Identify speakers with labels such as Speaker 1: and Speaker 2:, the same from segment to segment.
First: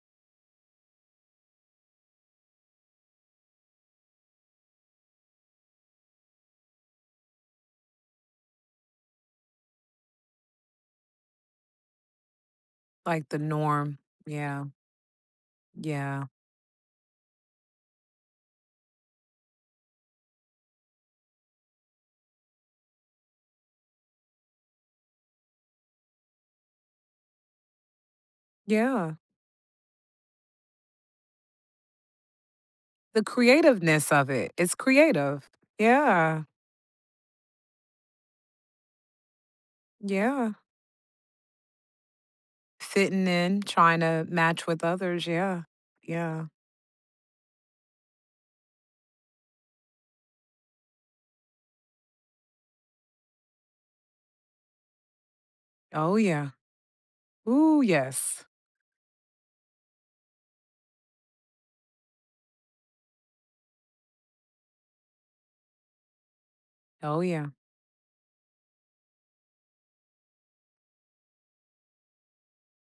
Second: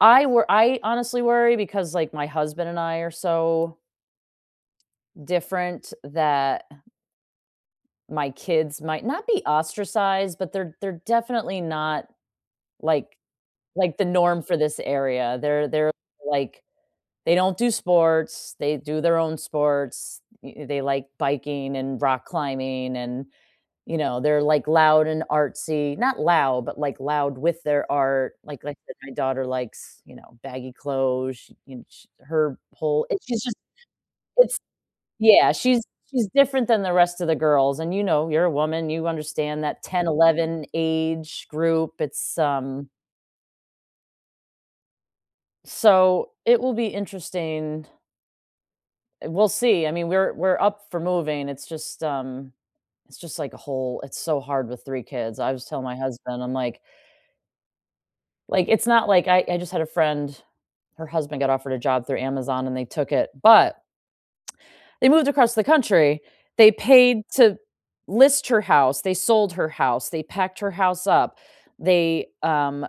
Speaker 1: I wor I honestly worry because, like, my husband and I are so different that my kids might not be ostracized, but they're they're definitely not, like
Speaker 2: Like the
Speaker 1: like
Speaker 2: norm.
Speaker 1: the norm for
Speaker 2: Yeah.
Speaker 1: this area. They're they're,
Speaker 2: Yeah.
Speaker 1: like they don't do sports. They do their own sports. E eh, they like biking and rock climbing and, you know, they're, like, loud and artsy. Not loud, but, like, loud with their art. Like like my
Speaker 2: Yeah.
Speaker 1: daughter likes, you know, baggy clothes. Sh and sh her pull
Speaker 2: The
Speaker 1: it's she's just
Speaker 2: creativeness of it;
Speaker 1: it's
Speaker 2: it's creative.
Speaker 1: Yeah, she's she's
Speaker 2: Yeah.
Speaker 1: different than the rest of the girls and you know, you're a woman you understand that 10,
Speaker 2: Yeah.
Speaker 1: 11 age group. It's, um
Speaker 2: Fitting in, trying to match with others. Yeah,
Speaker 1: So,
Speaker 2: yeah.
Speaker 1: it will be interesting. We'll see. I mean, we're we're up for moving. It's just, um it's just like a whole it's so hard with 3 kids. I was telling my
Speaker 2: Oh,
Speaker 1: husband.
Speaker 2: yeah.
Speaker 1: I'm, like
Speaker 2: Ooh, yes.
Speaker 1: Like, it's not, like I I just had a friend, her husband got offered a job through Amazon and they took it, but they moved across the country. They
Speaker 2: Oh,
Speaker 1: paid
Speaker 2: yeah.
Speaker 1: to list her house. They sold her house. They packed her house up. They, um,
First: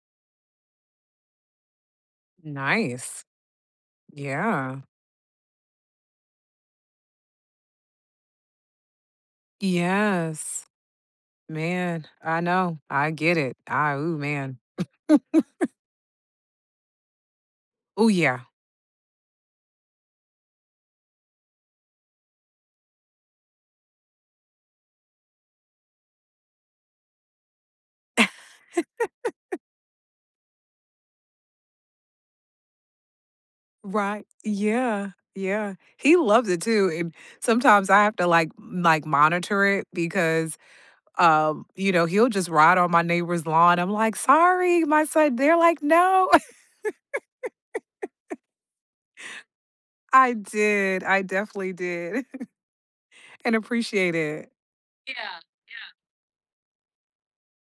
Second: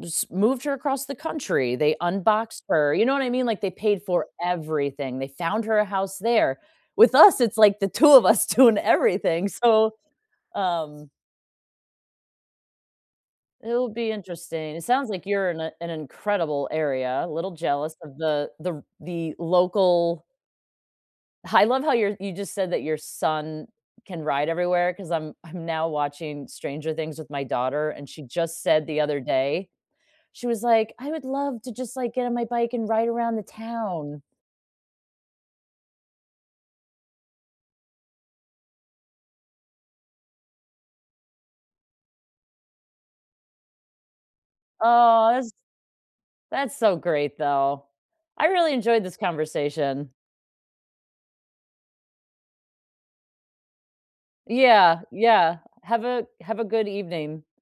Speaker 1: just moved her across the country. They unboxed her. You know what
Speaker 2: Nice.
Speaker 1: I mean, like, they paid for
Speaker 2: Yeah.
Speaker 1: everything. They found her a house there. With us, it's like the 2 of us doing everything. So,
Speaker 2: Yes.
Speaker 1: um
Speaker 2: Man, I know. I get it.
Speaker 1: it'll
Speaker 2: I
Speaker 1: be
Speaker 2: ooh, man.
Speaker 1: interesting. It sounds like you're in a an incredible area. A little jealous
Speaker 2: Ooh,
Speaker 1: of
Speaker 2: yeah.
Speaker 1: the the the local I love how you're you just said that your son can ride everywhere, because I'm I'm now watching Stranger Things with my daughter, and she just said the other day, she was like, "I would love to just, like, get on my bike and ride around the town."
Speaker 2: Right. Yeah, yeah. He loves it too and, sometimes I have to, like like, monitor it because, um, you know, he'll just ride on my neighbor's lawn. I'm like, "Sorry, my
Speaker 1: Aw,
Speaker 2: son"
Speaker 1: that's
Speaker 2: They're like, "No."
Speaker 1: that's so great, though. I really enjoyed this conversation.
Speaker 2: I did. I definitely did, and appreciate it.
Speaker 1: Yeah, yeah. Have a have a good evening.